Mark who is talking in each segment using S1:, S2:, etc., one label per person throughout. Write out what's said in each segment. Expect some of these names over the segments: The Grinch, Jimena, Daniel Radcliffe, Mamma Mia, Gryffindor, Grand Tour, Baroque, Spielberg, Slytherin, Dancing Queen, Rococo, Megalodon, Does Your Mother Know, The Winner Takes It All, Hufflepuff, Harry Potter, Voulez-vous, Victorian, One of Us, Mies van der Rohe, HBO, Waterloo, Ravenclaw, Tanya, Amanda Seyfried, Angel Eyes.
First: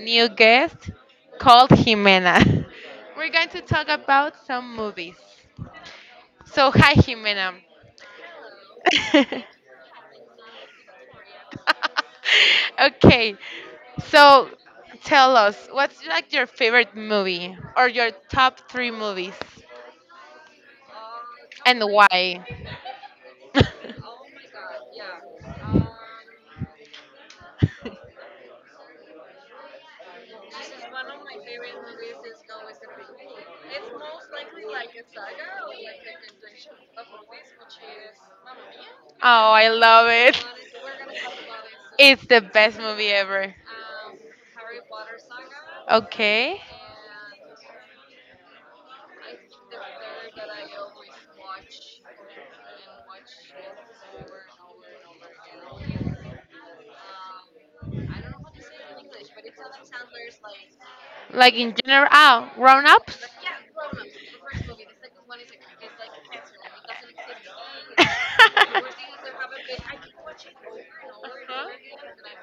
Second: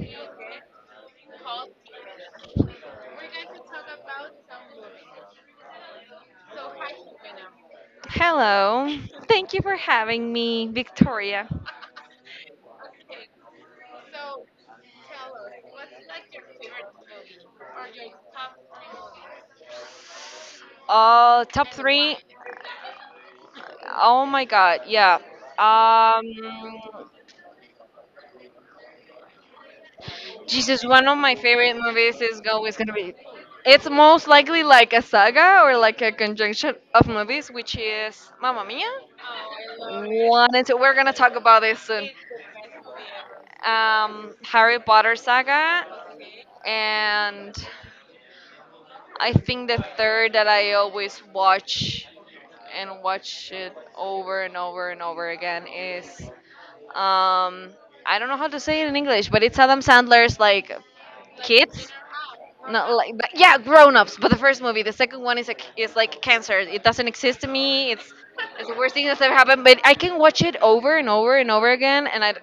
S1: new guest called Jimena. We're going to talk about some movies. So, hi Jimena.
S2: Hello. Thank you for having me, Victoria.
S1: okay, so tell us what's like your favorite movie or your top three movies
S2: Top
S1: and
S2: three.
S1: why?
S2: Oh my God. Yeah. Um, Jesus. One of my favorite movies is always gonna be. It's most likely like a saga or like a conjunction of movies, which is Mamma Mia.
S1: Oh, I love it.
S2: One and two. We're gonna talk about this soon.
S1: It's the best movie ever.
S2: Harry Potter saga,
S1: Okay.
S2: and I think the third that I always watch and watch it over and over and over again is, um I don't know how to say it in English, but it's Adam Sandler's, like,
S1: Like in
S2: kids.
S1: general, grown
S2: No, like,
S1: ups.
S2: but yeah, grown-ups. But the first movie, the second one is like cancer. It doesn't exist to me. It's the worst thing that's ever happened. But I can watch it over and over and over again, and I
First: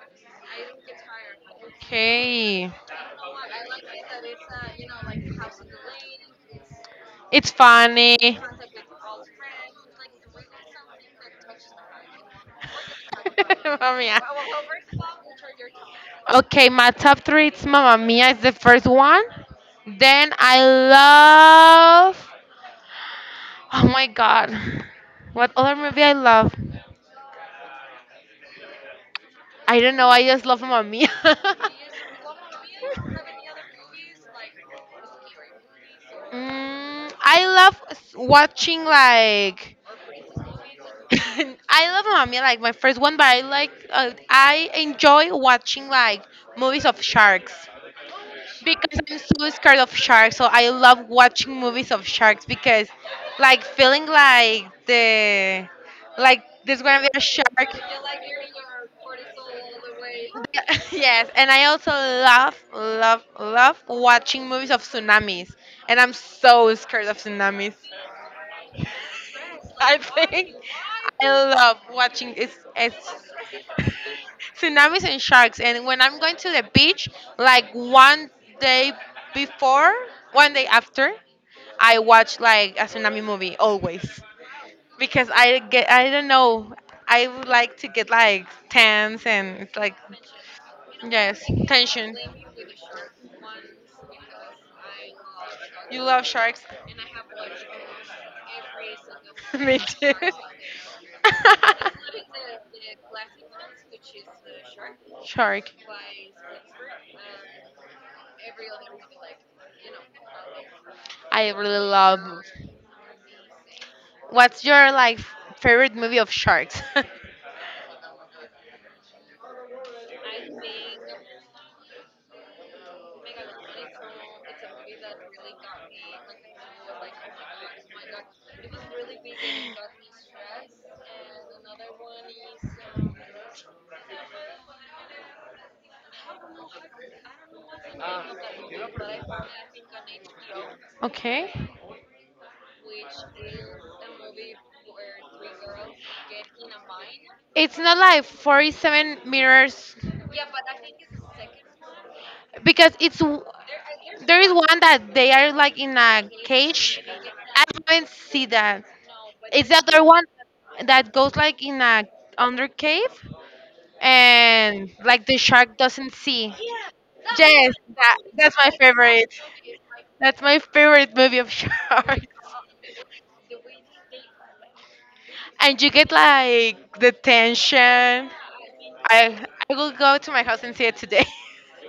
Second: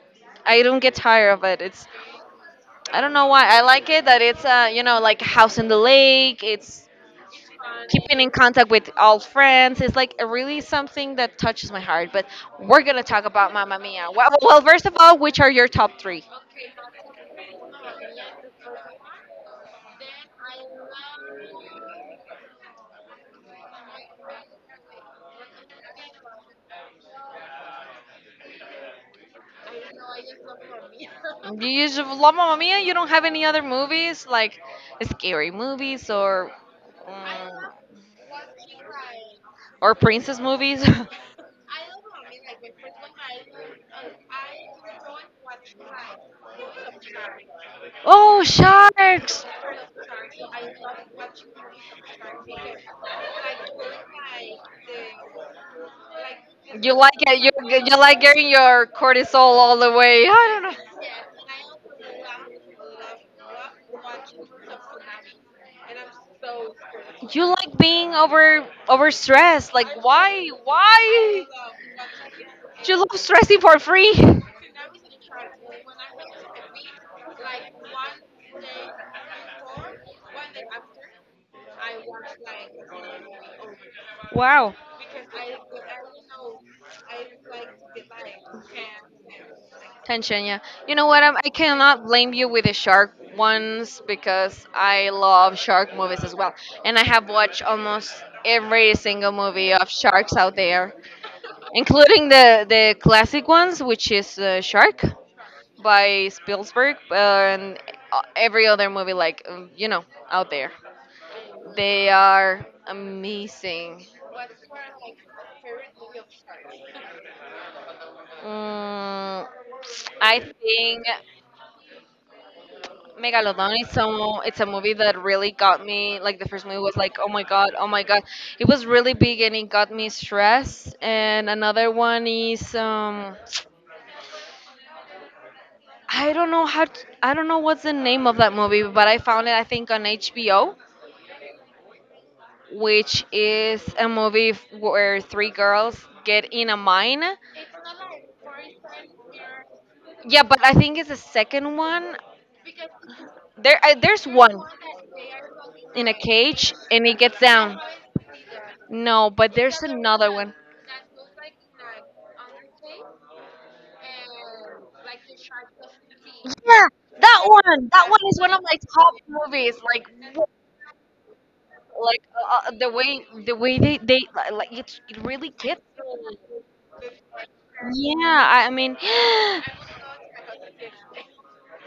S2: I don't get tired of it. It's
S1: okay,
S2: I don't know why I like it, that it's like House in the Lake. It's
S1: it's funny.
S2: Keeping in contact with old friends is, like, a really something that touches my heart. But we're gonna talk about Mamma
S1: Mamma
S2: Mia.
S1: Mia.
S2: Well, first of all, which are your top three?
S1: Okay, my top three. It's Mamma Mia. Is the first one. Then I love. Oh my God, what other movie I love? I don't know. I just love Mamma Mia.
S2: You usually love Mamma Mia. You don't have any other movies like scary movies, or
S1: Mm, I
S2: mm,
S1: love watching like.
S2: or princess movies.
S1: I love Mamma Mia, like my first one, but I enjoy watching like movies of sharks
S2: Oh,
S1: because I'm
S2: sharks!
S1: so scared of sharks. So I love watching movies of sharks because like feeling like the like there's
S2: You
S1: gonna be
S2: like
S1: a
S2: it. You
S1: shark.
S2: you like getting your cortisol all the way. I don't
S1: Yes, and I also love, love, love watching movies of tsunamis, and I'm
S2: know.
S1: so scared of
S2: You
S1: tsunamis.
S2: like being overstressed. Like
S1: I
S2: why?
S1: think I
S2: Why?
S1: love watching it's
S2: You love stressing for free.
S1: tsunamis and sharks. And when I'm going to the beach, like one day before, one day after, I watch like a tsunami movie always
S2: Wow,
S1: because I don't know. I would like to get like tense, and it's like,
S2: tension. Yeah. You know what? i
S1: yes,
S2: I cannot
S1: tension.
S2: blame you with the shark ones because I love shark
S1: You love
S2: movies as well,
S1: sharks.
S2: and I have watched almost every single movie
S1: Me
S2: of
S1: too.
S2: sharks out there, including the classic ones, which is, Shark,
S1: Shark.
S2: by Spielberg, and every other movie, like, out there.
S1: I really
S2: They
S1: love.
S2: are amazing.
S1: What's your like favorite movie of sharks?
S2: Mm, I think Megalodon is some it's a movie that really got me. Like, the first movie was like, oh my God, oh my God, it was really big and it got me stressed. And another one is, I don't know how to, I don't know what's the name of that movie, but I found it, I think, on HBO,
S1: Okay.
S2: which is a movie where three girls get in a mine.
S1: It's not like 47 meters
S2: Yeah, but I think it's the second one.
S1: because it's
S2: There's
S1: there is
S2: one
S1: one that they are like in
S2: in a
S1: a
S2: cage
S1: cage.
S2: and it gets
S1: I
S2: down.
S1: haven't see that.
S2: No, but
S1: It's the
S2: there's
S1: other one
S2: another one.
S1: that goes like in a under cave and like the shark doesn't see.
S2: That
S1: Yes,
S2: one, that
S1: that,
S2: one is one
S1: that's
S2: of
S1: my
S2: my top
S1: favorite.
S2: movies. Like,
S1: That's my favorite movie of
S2: like,
S1: sharks.
S2: the way they like it, really.
S1: And you get like the tension.
S2: Yeah,
S1: I
S2: I mean,
S1: I will go to my house and see it today.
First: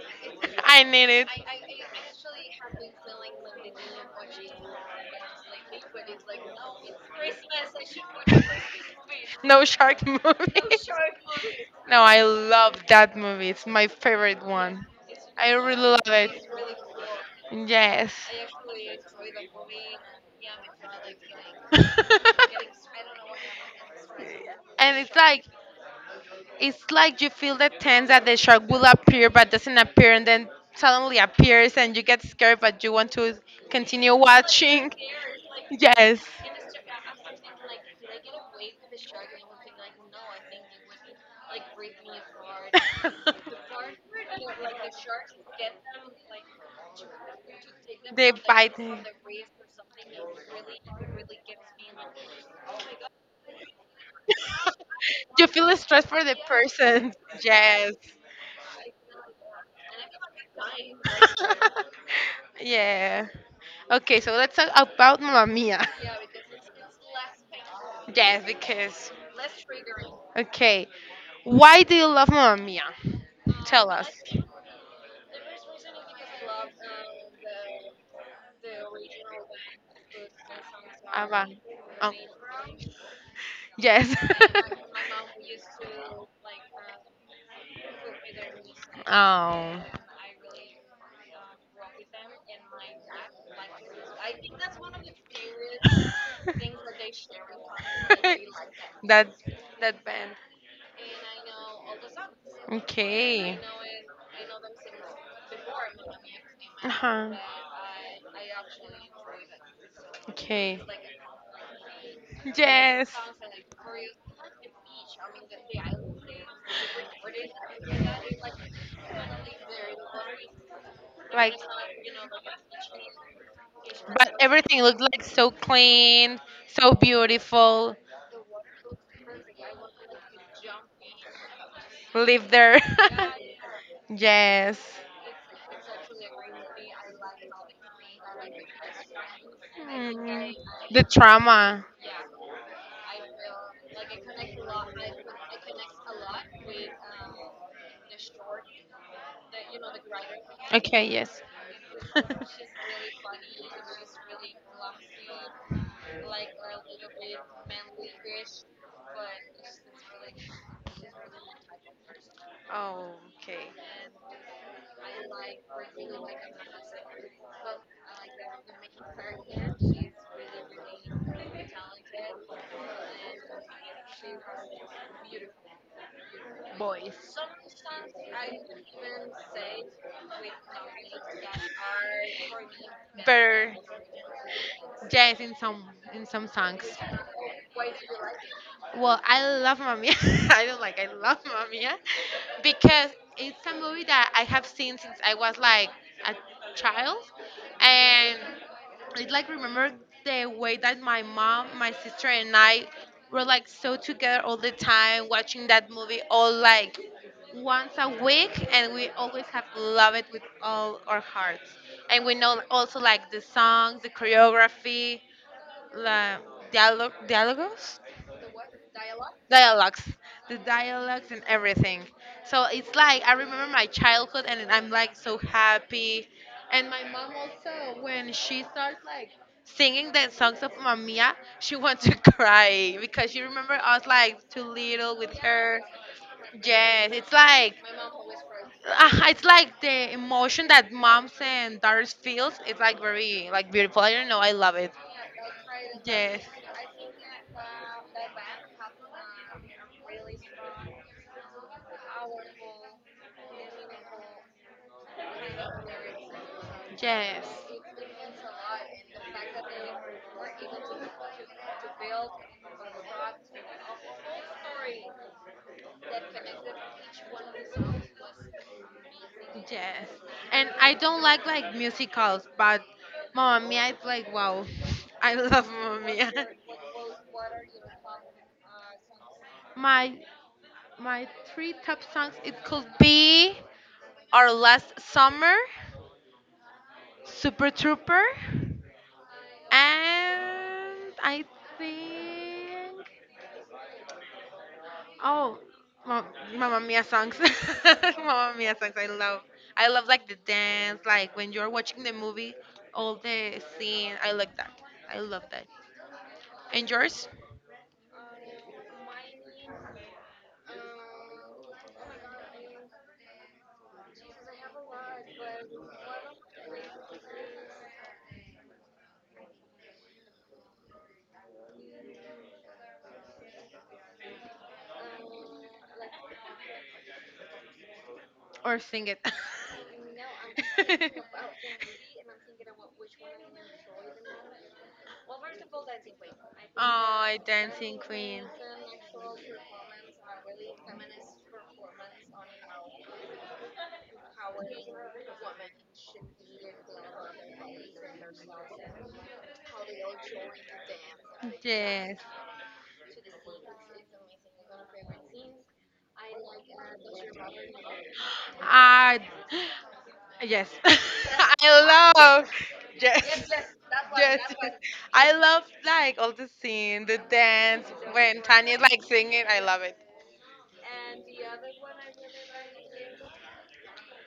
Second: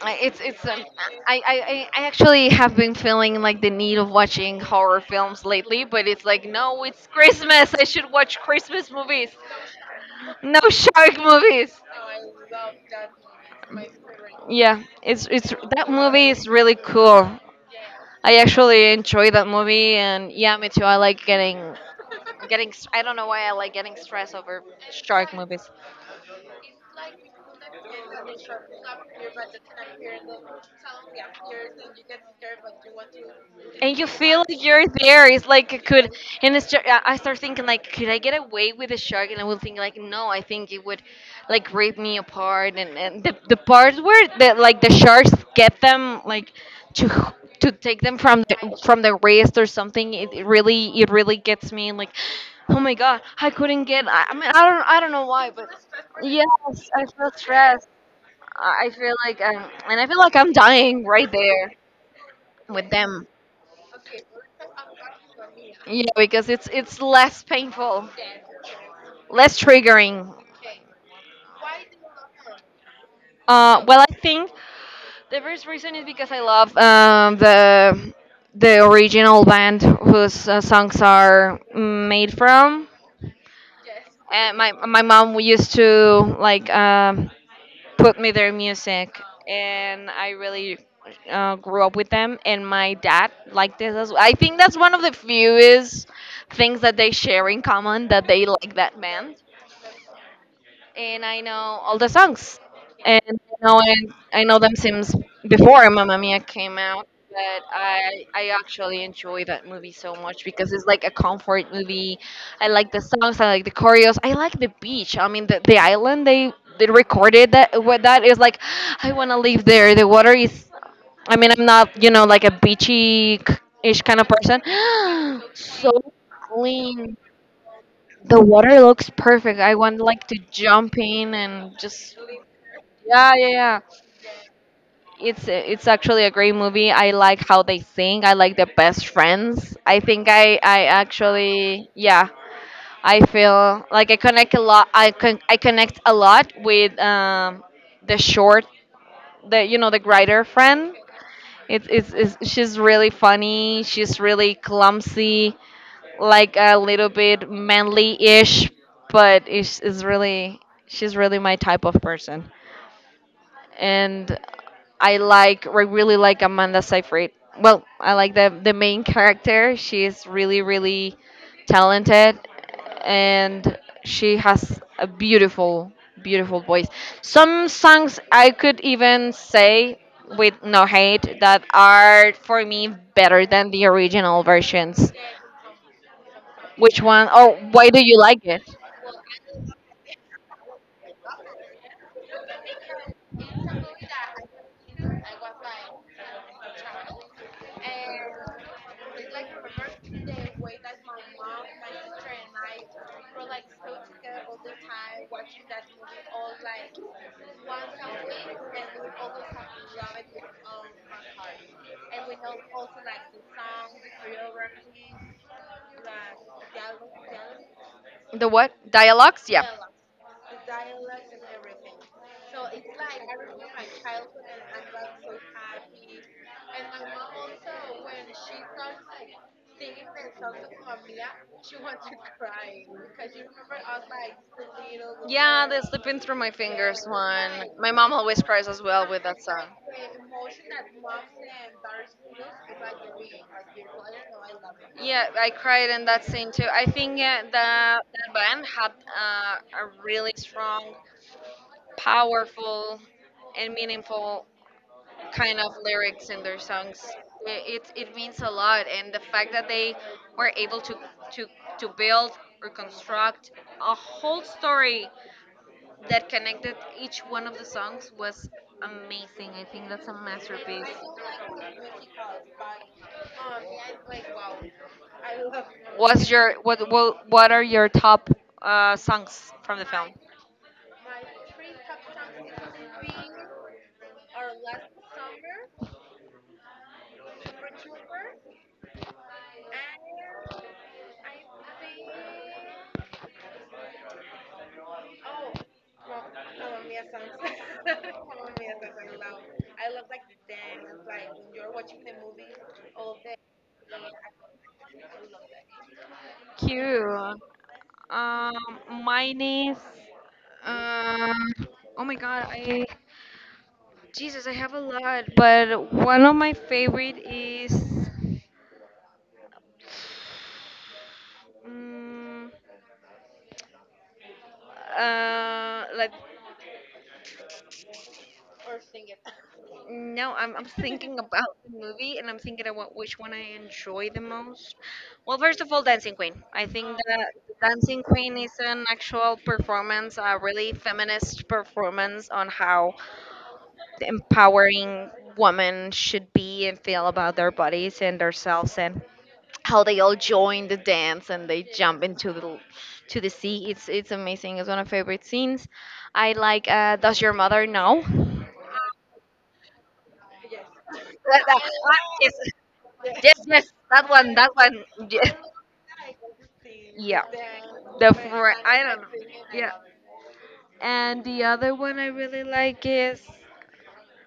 S2: I- it's
S1: I need it.
S2: I actually have been feeling like the need of watching horror films lately, but it's like no, it's Christmas. I should watch Christmas movies,
S1: No shark movie.
S2: no shark movies.
S1: No, I love that movie. It's my favorite
S2: Yeah,
S1: one.
S2: it's
S1: I really
S2: that
S1: love
S2: movie
S1: it.
S2: is really cool.
S1: Yes.
S2: I actually enjoy that movie, and yeah, me too. I like getting. I don't know why I like getting stressed over
S1: And it's
S2: shark
S1: like
S2: movies.
S1: It's like you feel the tense that the shark will appear but doesn't appear, and then suddenly appears and you get scared but you want to
S2: And you
S1: continue
S2: feel like you're
S1: watching.
S2: there. It's like it could,
S1: Yes.
S2: and it's just, I start thinking like, could I get away with the shark? And I will think like, no, I think it would, like, rip me apart. And the parts where, the like, the sharks get them, like, to to take them
S1: They
S2: from
S1: bite me.
S2: from the wrist or something. It really gets me, like. Oh my God, I couldn't get. I mean, I don't know
S1: You
S2: why, but
S1: feel stress for the
S2: yes, I
S1: person.
S2: feel stressed.
S1: Yes.
S2: I feel like, and I feel like I'm dying right there with them.
S1: Yeah. Okay, so let's talk about Mamma Mia.
S2: Yeah, because it's less painful,
S1: Yes, because.
S2: less triggering.
S1: Okay, why do you love Mamma Mia? Tell
S2: Well,
S1: us.
S2: I think the first reason is because I love, the original band whose, songs
S1: Ava.
S2: are
S1: Oh,
S2: made from.
S1: yes.
S2: And my mom used to, like, put me their music,
S1: Oh.
S2: and I really, grew up with them. And my dad liked this. As I think that's one of the fewest things that they share in common, that they like that
S1: that
S2: band.
S1: that band.
S2: And I know all the songs. And
S1: Okay.
S2: I know them since before Mamma Mia came
S1: Uh
S2: out.
S1: huh.
S2: But I actually enjoy that movie so much because
S1: Okay.
S2: it's like a comfort movie. I like the
S1: Yes.
S2: songs. I like the choreos. I like the beach. I mean, the island they recorded that with, that is like I want to live there. The water is. I mean,
S1: Like,
S2: I'm not, like, a beachy ish kind of
S1: but
S2: person.
S1: everything looked like so
S2: So
S1: clean, so
S2: clean,
S1: beautiful.
S2: the water looks perfect. I want, like, to jump in and just
S1: Live there.
S2: yeah, yeah, yeah.
S1: Yes.
S2: It's actually a great movie. I like how they sing. I like the best friends. I think
S1: Mm.
S2: I,
S1: The trauma.
S2: actually. Yeah. I feel like I connect a lot. I connect a lot with, the short, the you know the writer friend.
S1: Okay. Yes.
S2: It's she's really funny. She's really clumsy. Like, a little bit manly-ish, but is really she's really my type of person.
S1: Okay,
S2: And I really like Amanda Seyfried. Well, I like the main character. She's really, really talented, and she has a beautiful, beautiful voice.
S1: boys.
S2: Some songs I could even say, with no hate, that are for me better than
S1: Better,
S2: the original versions.
S1: yes, in some songs.
S2: Which one? Or why do you like it?
S1: Well, I love Mamma Mia. I don't like. I love Mamma Mia because it's a movie that I have seen since I was like a child, and it like remember the way that my mom, my sister, and I were like so together all the time, watching that movie all like once a week, and we always have loved it with all our hearts. And we know also like the songs, the choreography, the dialogue, dialogues,
S2: The what? Dialogues? Yeah.
S1: dialogues the dialogues and everything, so it's like I remember my childhood, and I'm like so happy, and my mom also, when she starts like singing the songs of Mamma Mia, she wants to cry because she remember us like too little with
S2: Yeah,
S1: her.
S2: the slipping through my fingers
S1: Yes, it's
S2: one.
S1: like.
S2: My mom always cries as well with
S1: Ah,
S2: that
S1: it's
S2: song.
S1: like the emotion that moms and daughters feels. It's like very like beautiful. I don't know. I love it.
S2: Yeah, I cried in that
S1: Yes.
S2: scene too. I think, that band had, a really strong, powerful, and meaningful kind of lyrics in their songs.
S1: Yes.
S2: It means a lot, and the fact that they were able to to build or construct a whole story that connected each one of the songs was amazing. I think that's
S1: Yes.
S2: a
S1: And
S2: masterpiece.
S1: I don't like musicals, but Mamma Mia it's like wow. I love Mamma
S2: What's
S1: Mia.
S2: your what what what are your top, songs from the film?
S1: My my three top songs it could be Our Last Summer, Super Trooper, and I think. Oh, Ma- Mamma Mia songs. Mamma Mia songs. I love. I love like the dance, like when you're watching the movie, all the scene. I like that. I love that. And yours?
S2: Cute. Um, Mine is um. Oh my God, I Jesus, I have a lot, but one of my favorite is. Mm, uh, like
S1: Or sing it?
S2: No, I'm thinking about the movie and I'm thinking about which one I enjoy the most. Well, first of all, Dancing Queen. I think that
S1: Oh, Dancing
S2: Dancing Queen
S1: Queen.
S2: is an actual performance, a really feminist performance on how the empowering women should be and feel about their bodies and themselves, and how they all join the dance and they jump
S1: Yes.
S2: into the to the sea. It's amazing. It's one of my favorite scenes. I like, Does Your Mother Know?
S1: I yes.
S2: That- that- that
S1: I
S2: is
S1: love
S2: Yes,
S1: Yes. Yes.
S2: yes, that one, that
S1: Yes.
S2: one. Yeah,
S1: I love like all the scene, the
S2: yeah.
S1: dance
S2: The
S1: when
S2: friend.
S1: Tanya
S2: I don't
S1: like
S2: know.
S1: singing. I
S2: Yeah,
S1: love it.
S2: and the other one I really like is,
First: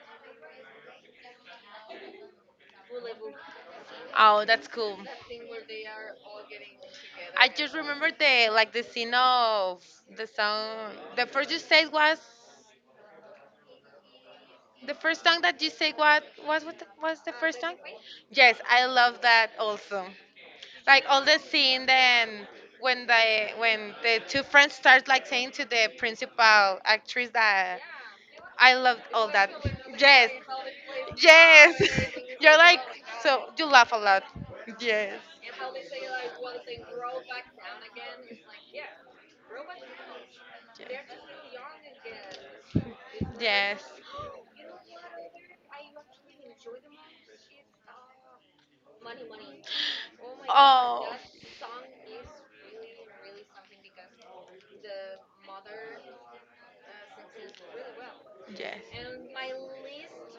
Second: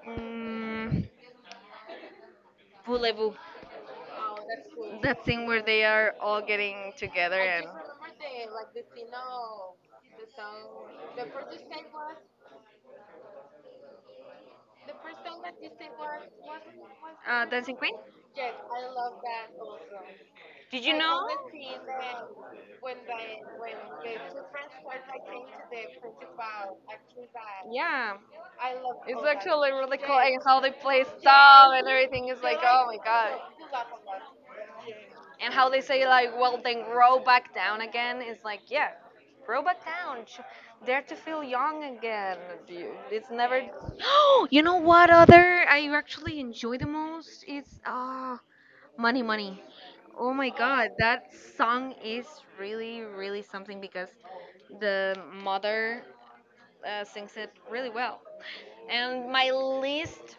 S2: um, Voulez-vous.
S1: Oh, that's cool.
S2: That thing where they are all getting together,
S1: I
S2: and,
S1: just remember the scene of the song. The first you said was the first song that you said, what was the first song?
S2: Dancing Queen.
S1: Yes, I love that also.
S2: Did you
S1: Like all
S2: know?
S1: the scene, then when the two friends start like saying to the principal actress that
S2: Yeah.
S1: I loved
S2: It's
S1: all that.
S2: actually really cool,
S1: Yes,
S2: and how they play stuff
S1: yes.
S2: and everything is
S1: You're
S2: like,
S1: like,
S2: oh my God.
S1: so you laugh a lot. Yes.
S2: And how they say like, well, then grow back down again is like, yeah, grow back down. Dare to feel young again. It's never.
S1: Yes.
S2: You know what other I actually enjoy the most is, money, money. Oh my God,
S1: Oh.
S2: that song is really, really something because the mother, sings it really well.
S1: Yes.
S2: And my least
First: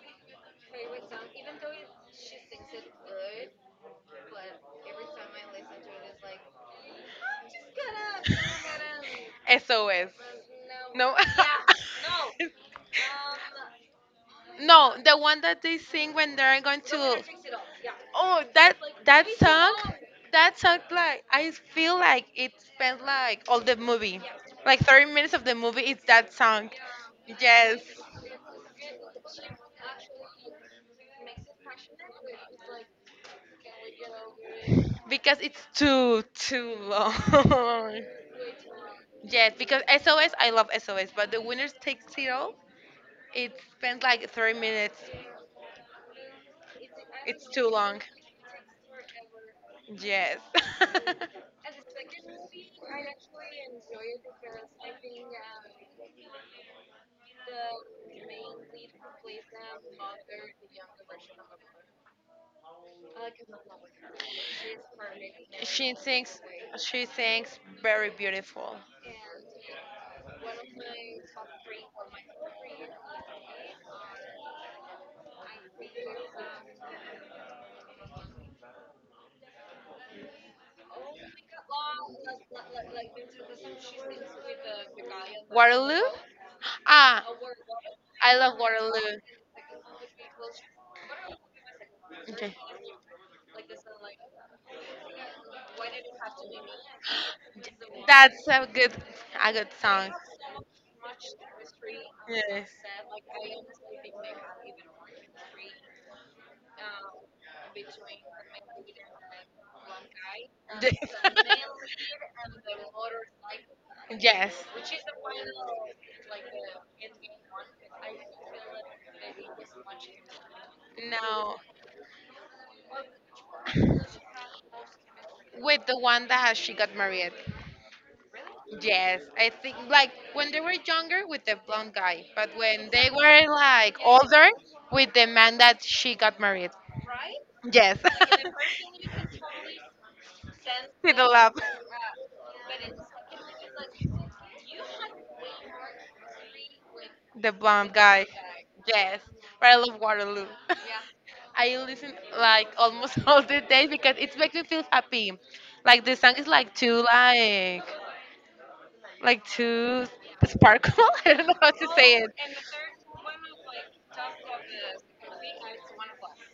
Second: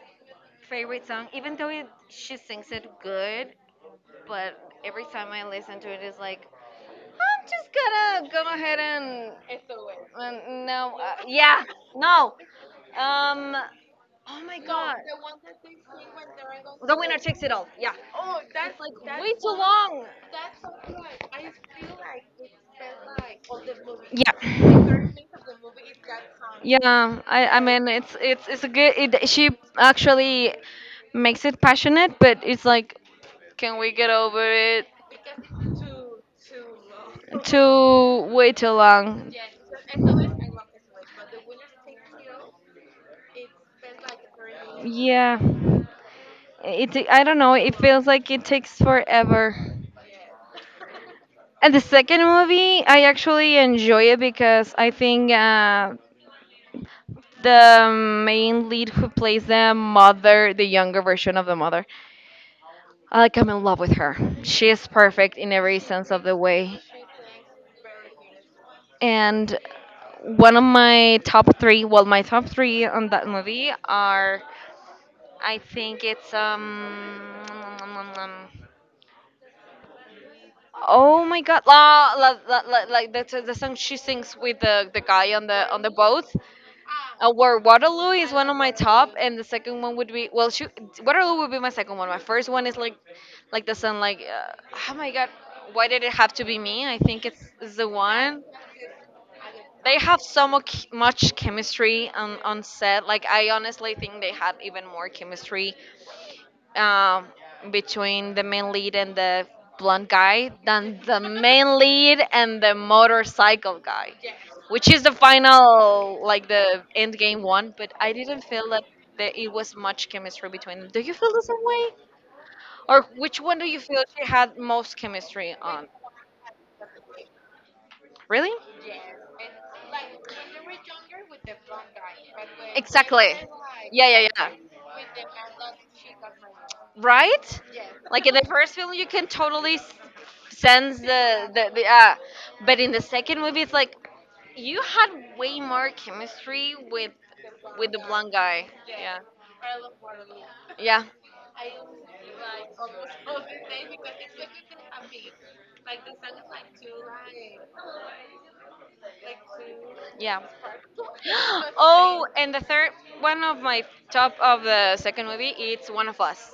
S2: favorite song, even though she sings it good, but every time I listen to it, it's like I'm just gonna go ahead and,
S1: SOS.
S2: and no,
S1: No, no.
S2: yeah, no. Um, oh my
S1: No,
S2: God,
S1: the one that they sing when they're going
S2: the winner
S1: to.
S2: takes it all. Yeah,
S1: Oh, that
S2: it's like
S1: that
S2: way too
S1: song,
S2: long.
S1: that song. Like, I feel like it spent like all the movie,
S2: Yeah.
S1: like thirty
S2: The
S1: minutes of the movie. It's that song.
S2: Yeah. I
S1: Yes,
S2: mean, it's a good. She actually makes it passionate, but it's like, can we get over it?
S1: because it's too long.
S2: To wait too long.
S1: Yes, because SOS, I love SOS, but the winners takes it all. It spent like 30 minutes.
S2: Yeah. It I don't
S1: It's
S2: know,
S1: too
S2: it
S1: long.
S2: feels like it takes forever.
S1: Yes.
S2: And the second movie, I actually enjoy it because I think, the main lead who plays the mother, the younger version of the mother, I'm in love with her. She is perfect in every
S1: She
S2: sense of the
S1: sings.
S2: way.
S1: She sings very beautiful.
S2: And one of my top three, well, my top three on that movie are, I think it's, oh my God, la, la, la, la, like the song she sings with the guy on the
S1: Waterloo.
S2: boat.
S1: Ah,
S2: Where Waterloo is
S1: I
S2: one of
S1: love
S2: my top.
S1: Waterloo.
S2: And the second one would be, well, Waterloo would be my second one. My first
S1: Okay,
S2: one is, like the song, like, oh my God, why did it have to be me. I think it's the one.
S1: that's a good
S2: They
S1: song.
S2: have so much chemistry, on
S1: Yes.
S2: set. Like, I honestly think they had even more chemistry, um, between the main lead and the blonde guy than the main lead and the motorcycle guy,
S1: Yes.
S2: which is the final, like, the end game one. But I didn't feel that. That it was much chemistry between them. Do you feel the
S1: No,
S2: same way? Or which one do you feel she had most chemistry
S1: with
S2: on?
S1: the one that she got married.
S2: Really?
S1: Yes, I think like when they were younger with the blonde guy, but when they
S2: Exactly.
S1: were like
S2: Yeah, yeah,
S1: older
S2: yeah.
S1: with the man that she got married.
S2: Right?
S1: Yes.
S2: Like in the first film, you can totally sense
S1: With the
S2: the
S1: love.
S2: the, the uh, but in the second movie, it's like you had way more chemistry
S1: The bomb
S2: with the
S1: guy.
S2: blonde guy.
S1: Yes.
S2: Yeah.
S1: But I love Waterloo.
S2: Yeah.
S1: I listen like almost all the days because it makes me feel happy. Like, the song is like too like too
S2: Yeah.
S1: sparkle. I don't know how to say
S2: Oh,
S1: it.
S2: and the third one of my top of the second movie, it's One of Us.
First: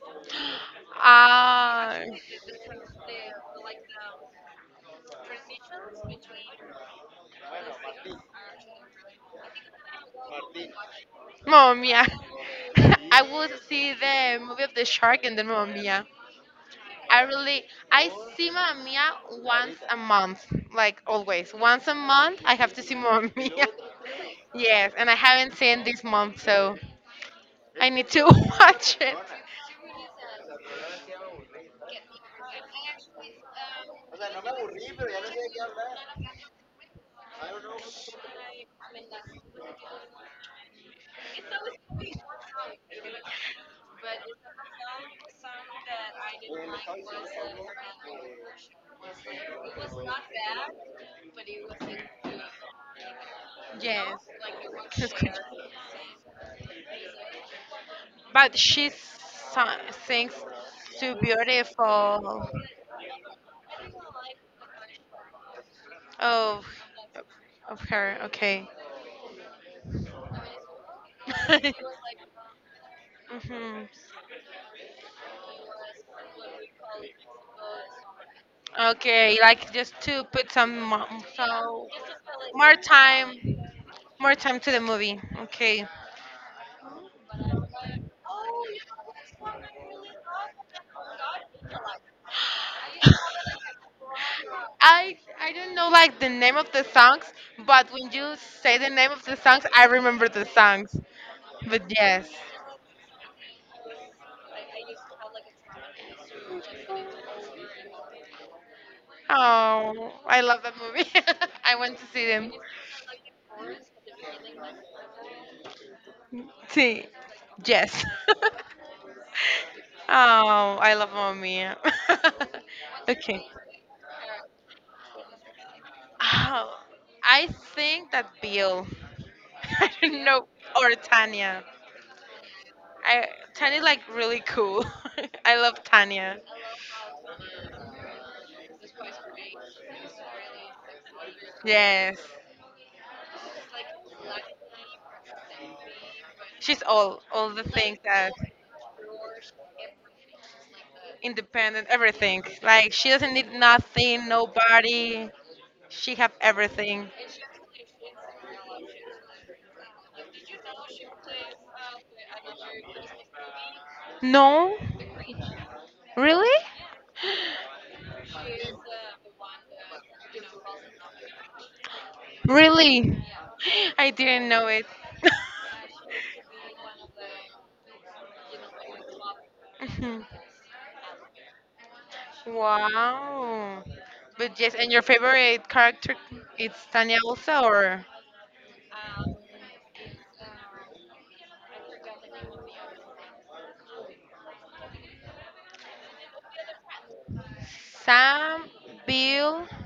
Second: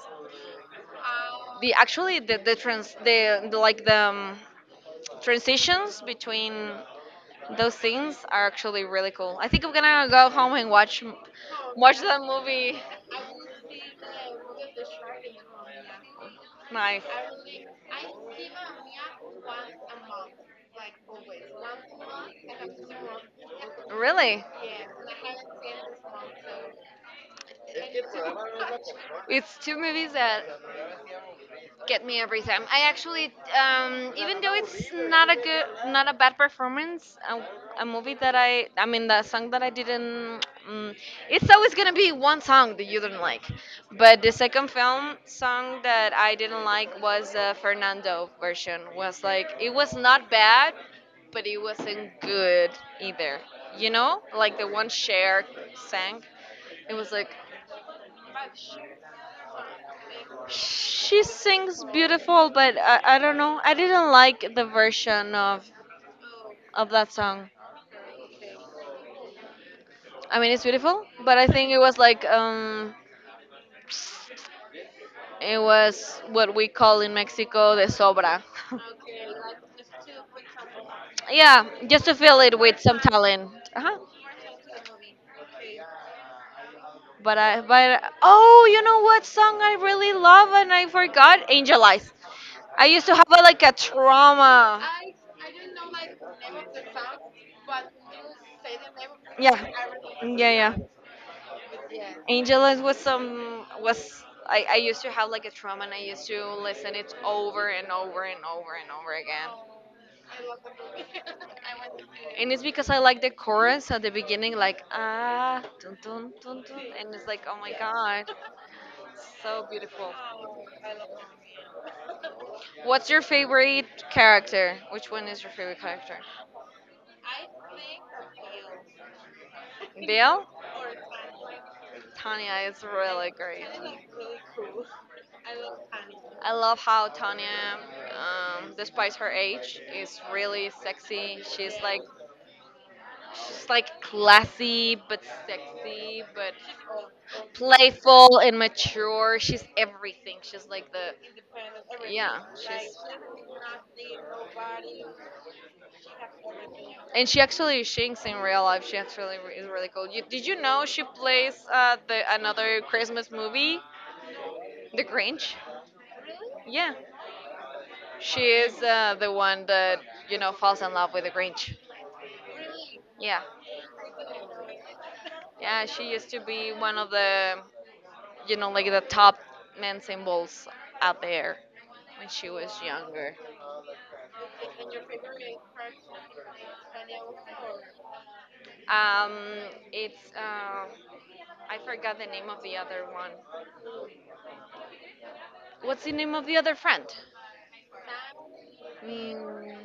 S2: The
S1: Ah.
S2: actually the trans the like the transitions between those scenes are actually really cool. I think I'm gonna go home and
S1: Mamma
S2: watch
S1: Mia.
S2: that movie.
S1: I would see the movie of the shark and then Mamma Mia.
S2: Nice.
S1: I really, I see Mamma Mia once a month, like always. Once a month, I have to see Mamma Mia.
S2: Really?
S1: Yes, and I haven't seen this month, so I need to watch it.
S2: It's two movies that get me every time. I actually, even though it's not a good, not a bad performance, a movie that I mean, the song that I didn't, it's always gonna be one song that you don't like. But the second film song that I didn't like was the Fernando version. Was like it was not bad, but it wasn't good either. You know,
S1: Yes,
S2: like the one
S1: it's good.
S2: Cher sang. It was like.
S1: But she sings too
S2: She sings
S1: beautiful.
S2: beautiful, but I don't know. I didn't like the version
S1: Oh,
S2: of that song.
S1: of her. Okay.
S2: I mean, it's beautiful, but I think it was like
S1: hmm
S2: it was what we call in Mexico the sobra.
S1: Okay, like just to put
S2: Yeah,
S1: so
S2: just to fill it
S1: more
S2: with some
S1: time,
S2: talent. Uh-huh.
S1: more time to the movie. Okay.
S2: But I, but Oh, you know what song I really love and I forgot? Angel Eyes. I used to have like a trauma.
S1: I don't know like the name of the songs, but when you say the name of the
S2: Yeah,
S1: songs, I remember the
S2: yeah, yeah.
S1: songs. But yes.
S2: Angelus was some was I used to have like a trauma and I used to listen it over and over and over and over again.
S1: Oh, I love that movie. I want to see them.
S2: And it's because I like the chorus at the beginning like ah dun, dun, dun, dun,
S1: See.
S2: and it's like oh my
S1: Yes.
S2: god, so beautiful.
S1: Oh, I love Mamma Mia.
S2: What's your
S1: Okay.
S2: favorite character? Which one is your favorite character?
S1: Oh, I think that Bill. I don't
S2: Bill.
S1: know. Or Tanya.
S2: Tanya is
S1: I
S2: really great.
S1: Tanya's like really cool. I love Tanya.
S2: I love how Tanya, despite her age, is really sexy.
S1: Yes.
S2: She's like classy but sexy, but
S1: She's all the things that
S2: playful and mature. She's everything. She's like the,
S1: independent,
S2: yeah.
S1: everything.
S2: She,
S1: Like, she doesn't need nothing, nobody. She have everything.
S2: and she actually sings in real life. She actually is really cool. You, did you know she plays the another Christmas movie,
S1: No?
S2: The Grinch?
S1: Really?
S2: Yeah. She is the one that you know falls in love with the Grinch.
S1: Really?
S2: Yeah,
S1: I didn't know it.
S2: yeah. She used to be one of the you know like the top men
S1: Mhm.
S2: symbols out there when she was younger.
S1: Wow. But yes, and your favorite character it's Tanya also or
S2: Um, it's I forgot the name of the other one. What's the name of the other friend?
S1: Sam, Bill,
S2: Mm,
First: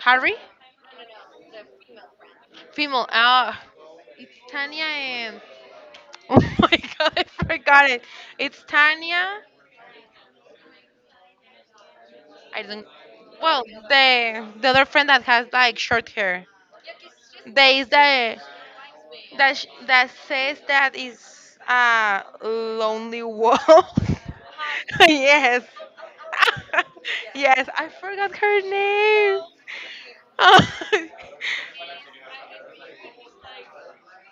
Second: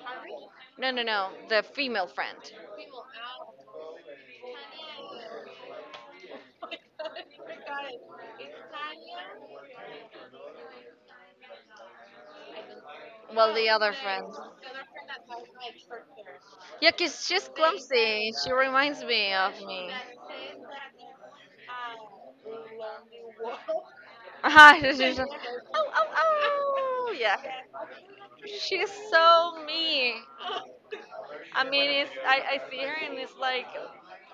S1: Harry,
S2: no, no, no. The female friend.
S1: female. It's Tanya and oh my god, I forgot it. It's Tanya. I don't.
S2: Well,
S1: Well,
S2: the other friend.
S1: the other friend that has like short hair.
S2: Yeah, 'cause she's
S1: There is
S2: clumsy.
S1: the
S2: She reminds me of
S1: that that says that
S2: me.
S1: is a lonely wolf.
S2: Ah, she's just, like,
S1: Yes.
S2: oh, oh, oh, yeah.
S1: Yes, I forgot her
S2: She's so me.
S1: name.
S2: I mean, it's I see her and it's like,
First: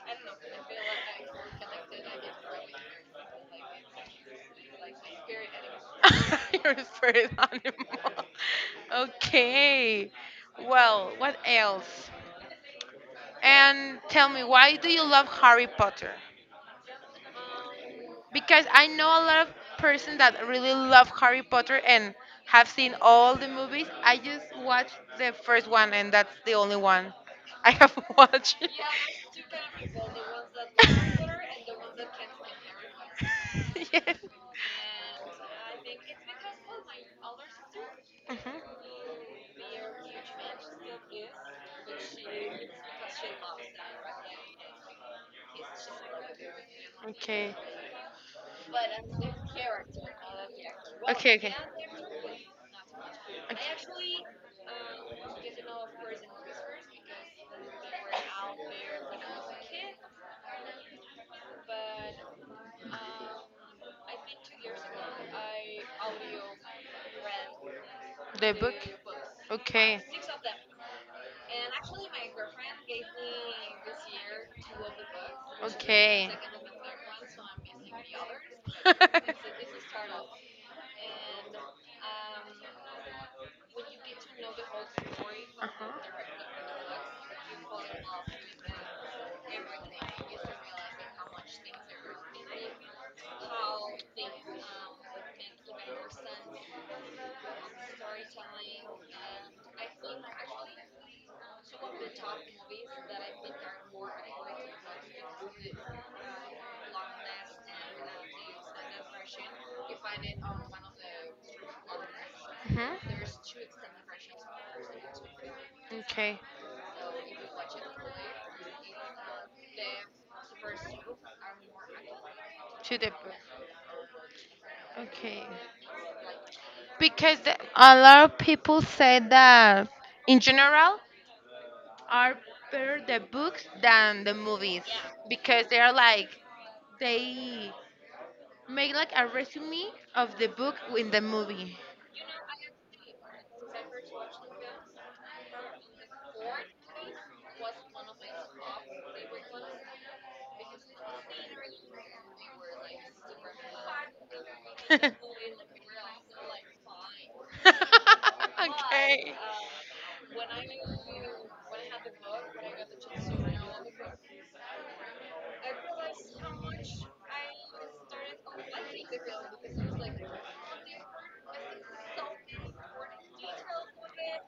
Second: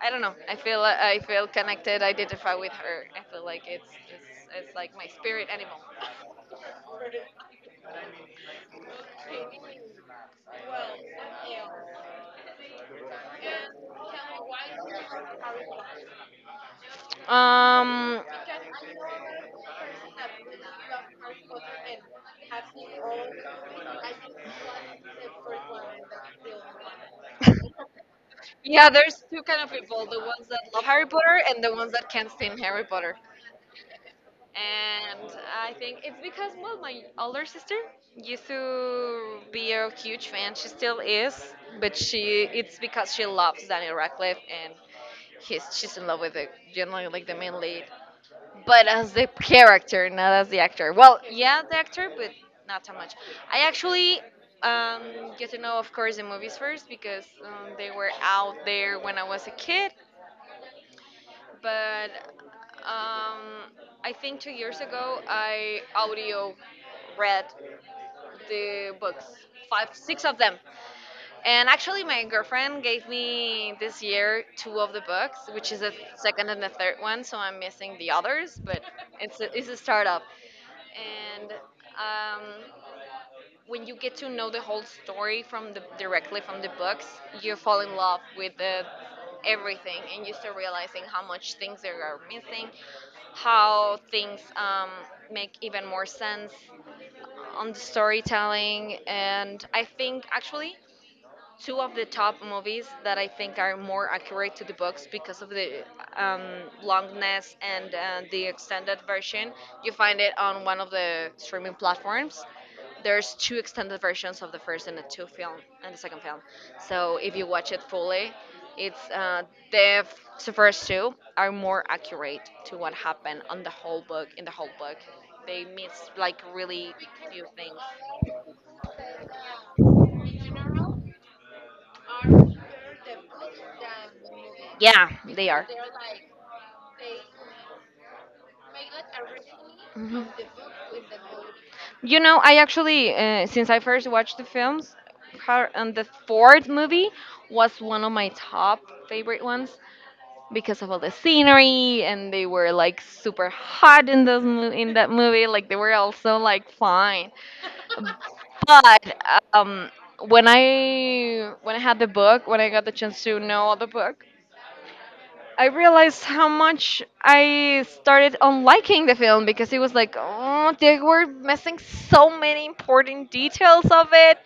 S2: I don't know. I feel connected. Identify with her. I feel like it's like my spirit animal.
S1: Your spirit animal. Okay. Well, what else? And tell me, why do you love Harry Potter?
S2: Um,
S1: Because I know a lot of persons that really love Harry Potter and have seen all the movies. I just watched the first one, and that's the only one I have watched.
S2: yeah. There's two kind of people: the ones that love Harry Potter and the ones that can't stand Harry Potter.
S1: Yes.
S2: And I think it's because well, my older sister used
S1: Mhm.
S2: to be a huge fan. She still is, but she it's because she loves Daniel Radcliffe and he's she's in love with the generally like the
S1: Okay.
S2: main lead, but as the character, not as the actor. Well,
S1: Okay,
S2: yeah, the actor, but not so much. I actually get to know, of course, the movies first because they were out there when I was a kid but um, I think 2 years ago I audio read
S1: the book?
S2: the books, five,
S1: Okay.
S2: six of them. And actually, my girlfriend gave me this year two of the books, which is the second and the third one, so I'm missing the others, but it's it's a startup. And um, when you get to know the whole story from the directly from the books, you fall in love with the, everything, and you start realizing how much things there are missing, how things make even more sense on the storytelling. And I think actually, two of the top movies that I think are more accurate to the books because of the um, longness and the extended version. You find it on one of the streaming platforms.
S1: Mhm.
S2: There's two extended versions of the first and the second
S1: Okay.
S2: film. So if you watch it fully, it's the first two are more accurate to what
S1: To the.
S2: happened on the whole book in the whole book.
S1: Okay.
S2: They miss like really
S1: Because
S2: things.
S1: a lot of people say that in general are better the books than the movies
S2: Yeah, they
S1: because
S2: are.
S1: they make like a resume
S2: Mhm.
S1: of the book in the movie.
S2: You know, I actually, since I first watched the films, her, and the fourth movie was one of my top favorite ones because of all the scenery and they were like super hot in in that
S1: Okay.
S2: movie. Like they were also like fine. But um, when I had the book, when I got the chance to know the book, I realized how much I started on liking the film because it was like, oh, they were missing so many important details of it,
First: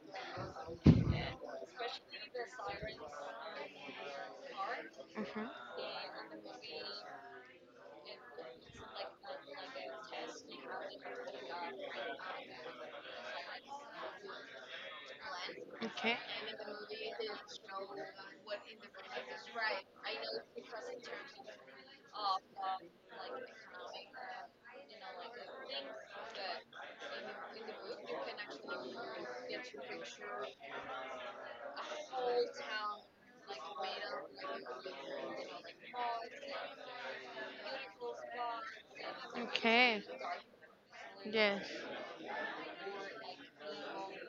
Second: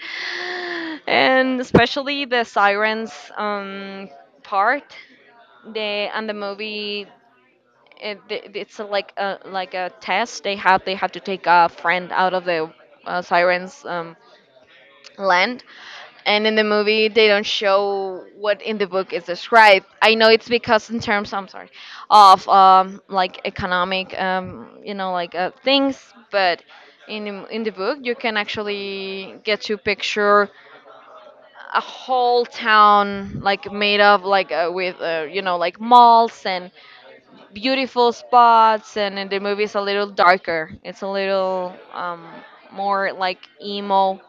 S2: and especially the sirens um, part.
S1: Mhm.
S2: They and the movie. It, it's like a test they have. They have to take a friend out of the sirens land.
S1: Okay.
S2: And in the movie, they don't show what in the book is described. I know it's because in terms, I'm sorry, of like economic, you know, like things. But in the book, you can actually get to picture a whole town like made of like with you know like malls and beautiful spots. And in the movie, it's a
S1: Okay.
S2: little darker. It's a
S1: Yes.
S2: little more like emo,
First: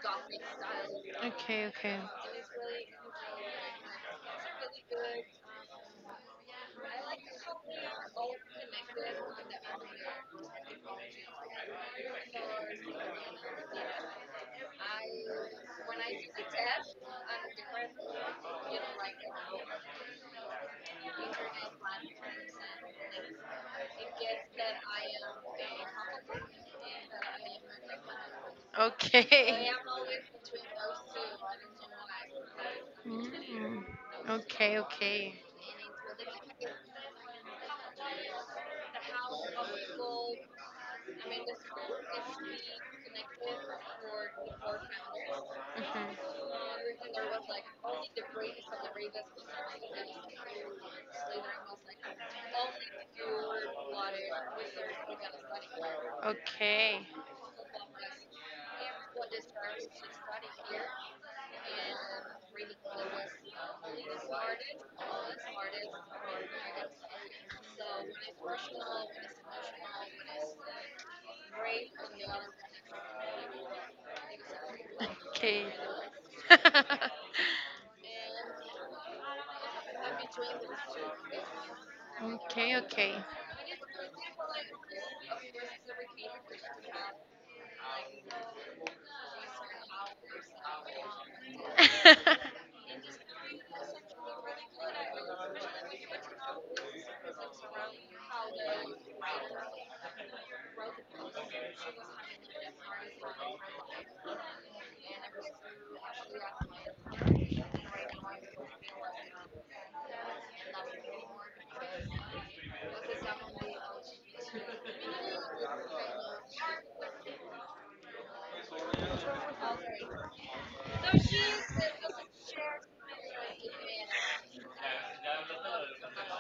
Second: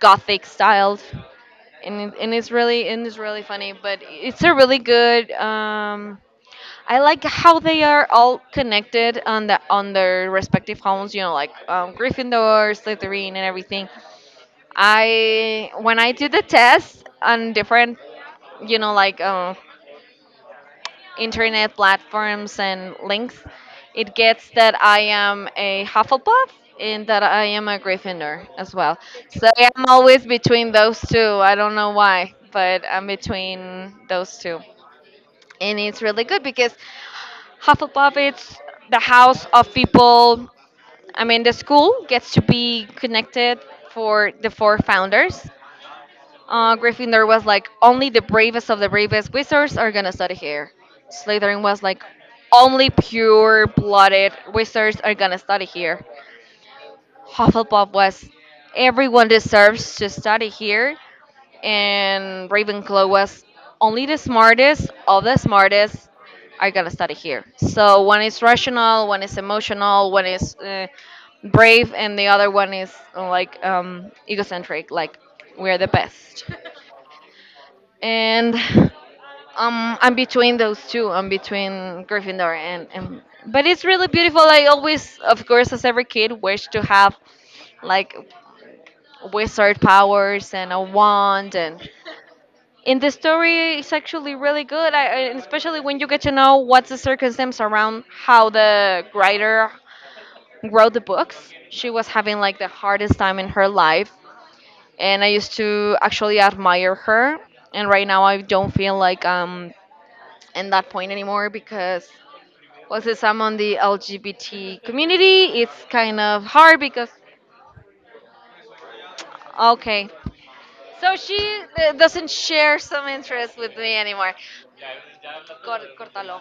S2: gothic styled.
S1: Okay. Okay.
S2: And it's really funny but it's a really good I like how they are all connected on their respective homes, you know, like Gryffindor, Slytherin and everything. I did the test on different, you know, like internet platforms and links, it gets that I am a Hufflepuff and that I am a Gryffindor as well. So
S1: Okay.
S2: I'm always between those two. I don't know why, but I'm
S1: Mm.
S2: between those two.
S1: Okay. Okay.
S2: And it's really good because Hufflepuff it's the house of people. I mean, the school gets to be connected for the four founders,
S1: Mhm.
S2: Gryffindor was like, only the bravest of the bravest wizards are gonna study here. Slytherin was like, only pure-blooded wizards are gonna study here.
S1: Okay.
S2: Hufflepuff was, everyone deserves to study here. And Ravenclaw was, only the smartest of the smartest are gonna study here. So one is rational, one is emotional, one is brave, and the other one is like egocentric, like
S1: Okay.
S2: we're the best. And I'm between those two. I'm between Gryffindor
S1: Okay. Okay.
S2: and. But it's really beautiful. I always, of course, as every kid, wish to have like wizard powers and a wand. And in the story, it's actually really good. And especially when you get to know what's the circumstance around how the writer wrote the books. She was having like the hardest time in her life, and I used to actually admire her. And right now, I don't feel like in that point anymore because well, since I'm on the LGBT community, it's kind of hard because okay. So she doesn't share some interest with me anymore. Cortalo.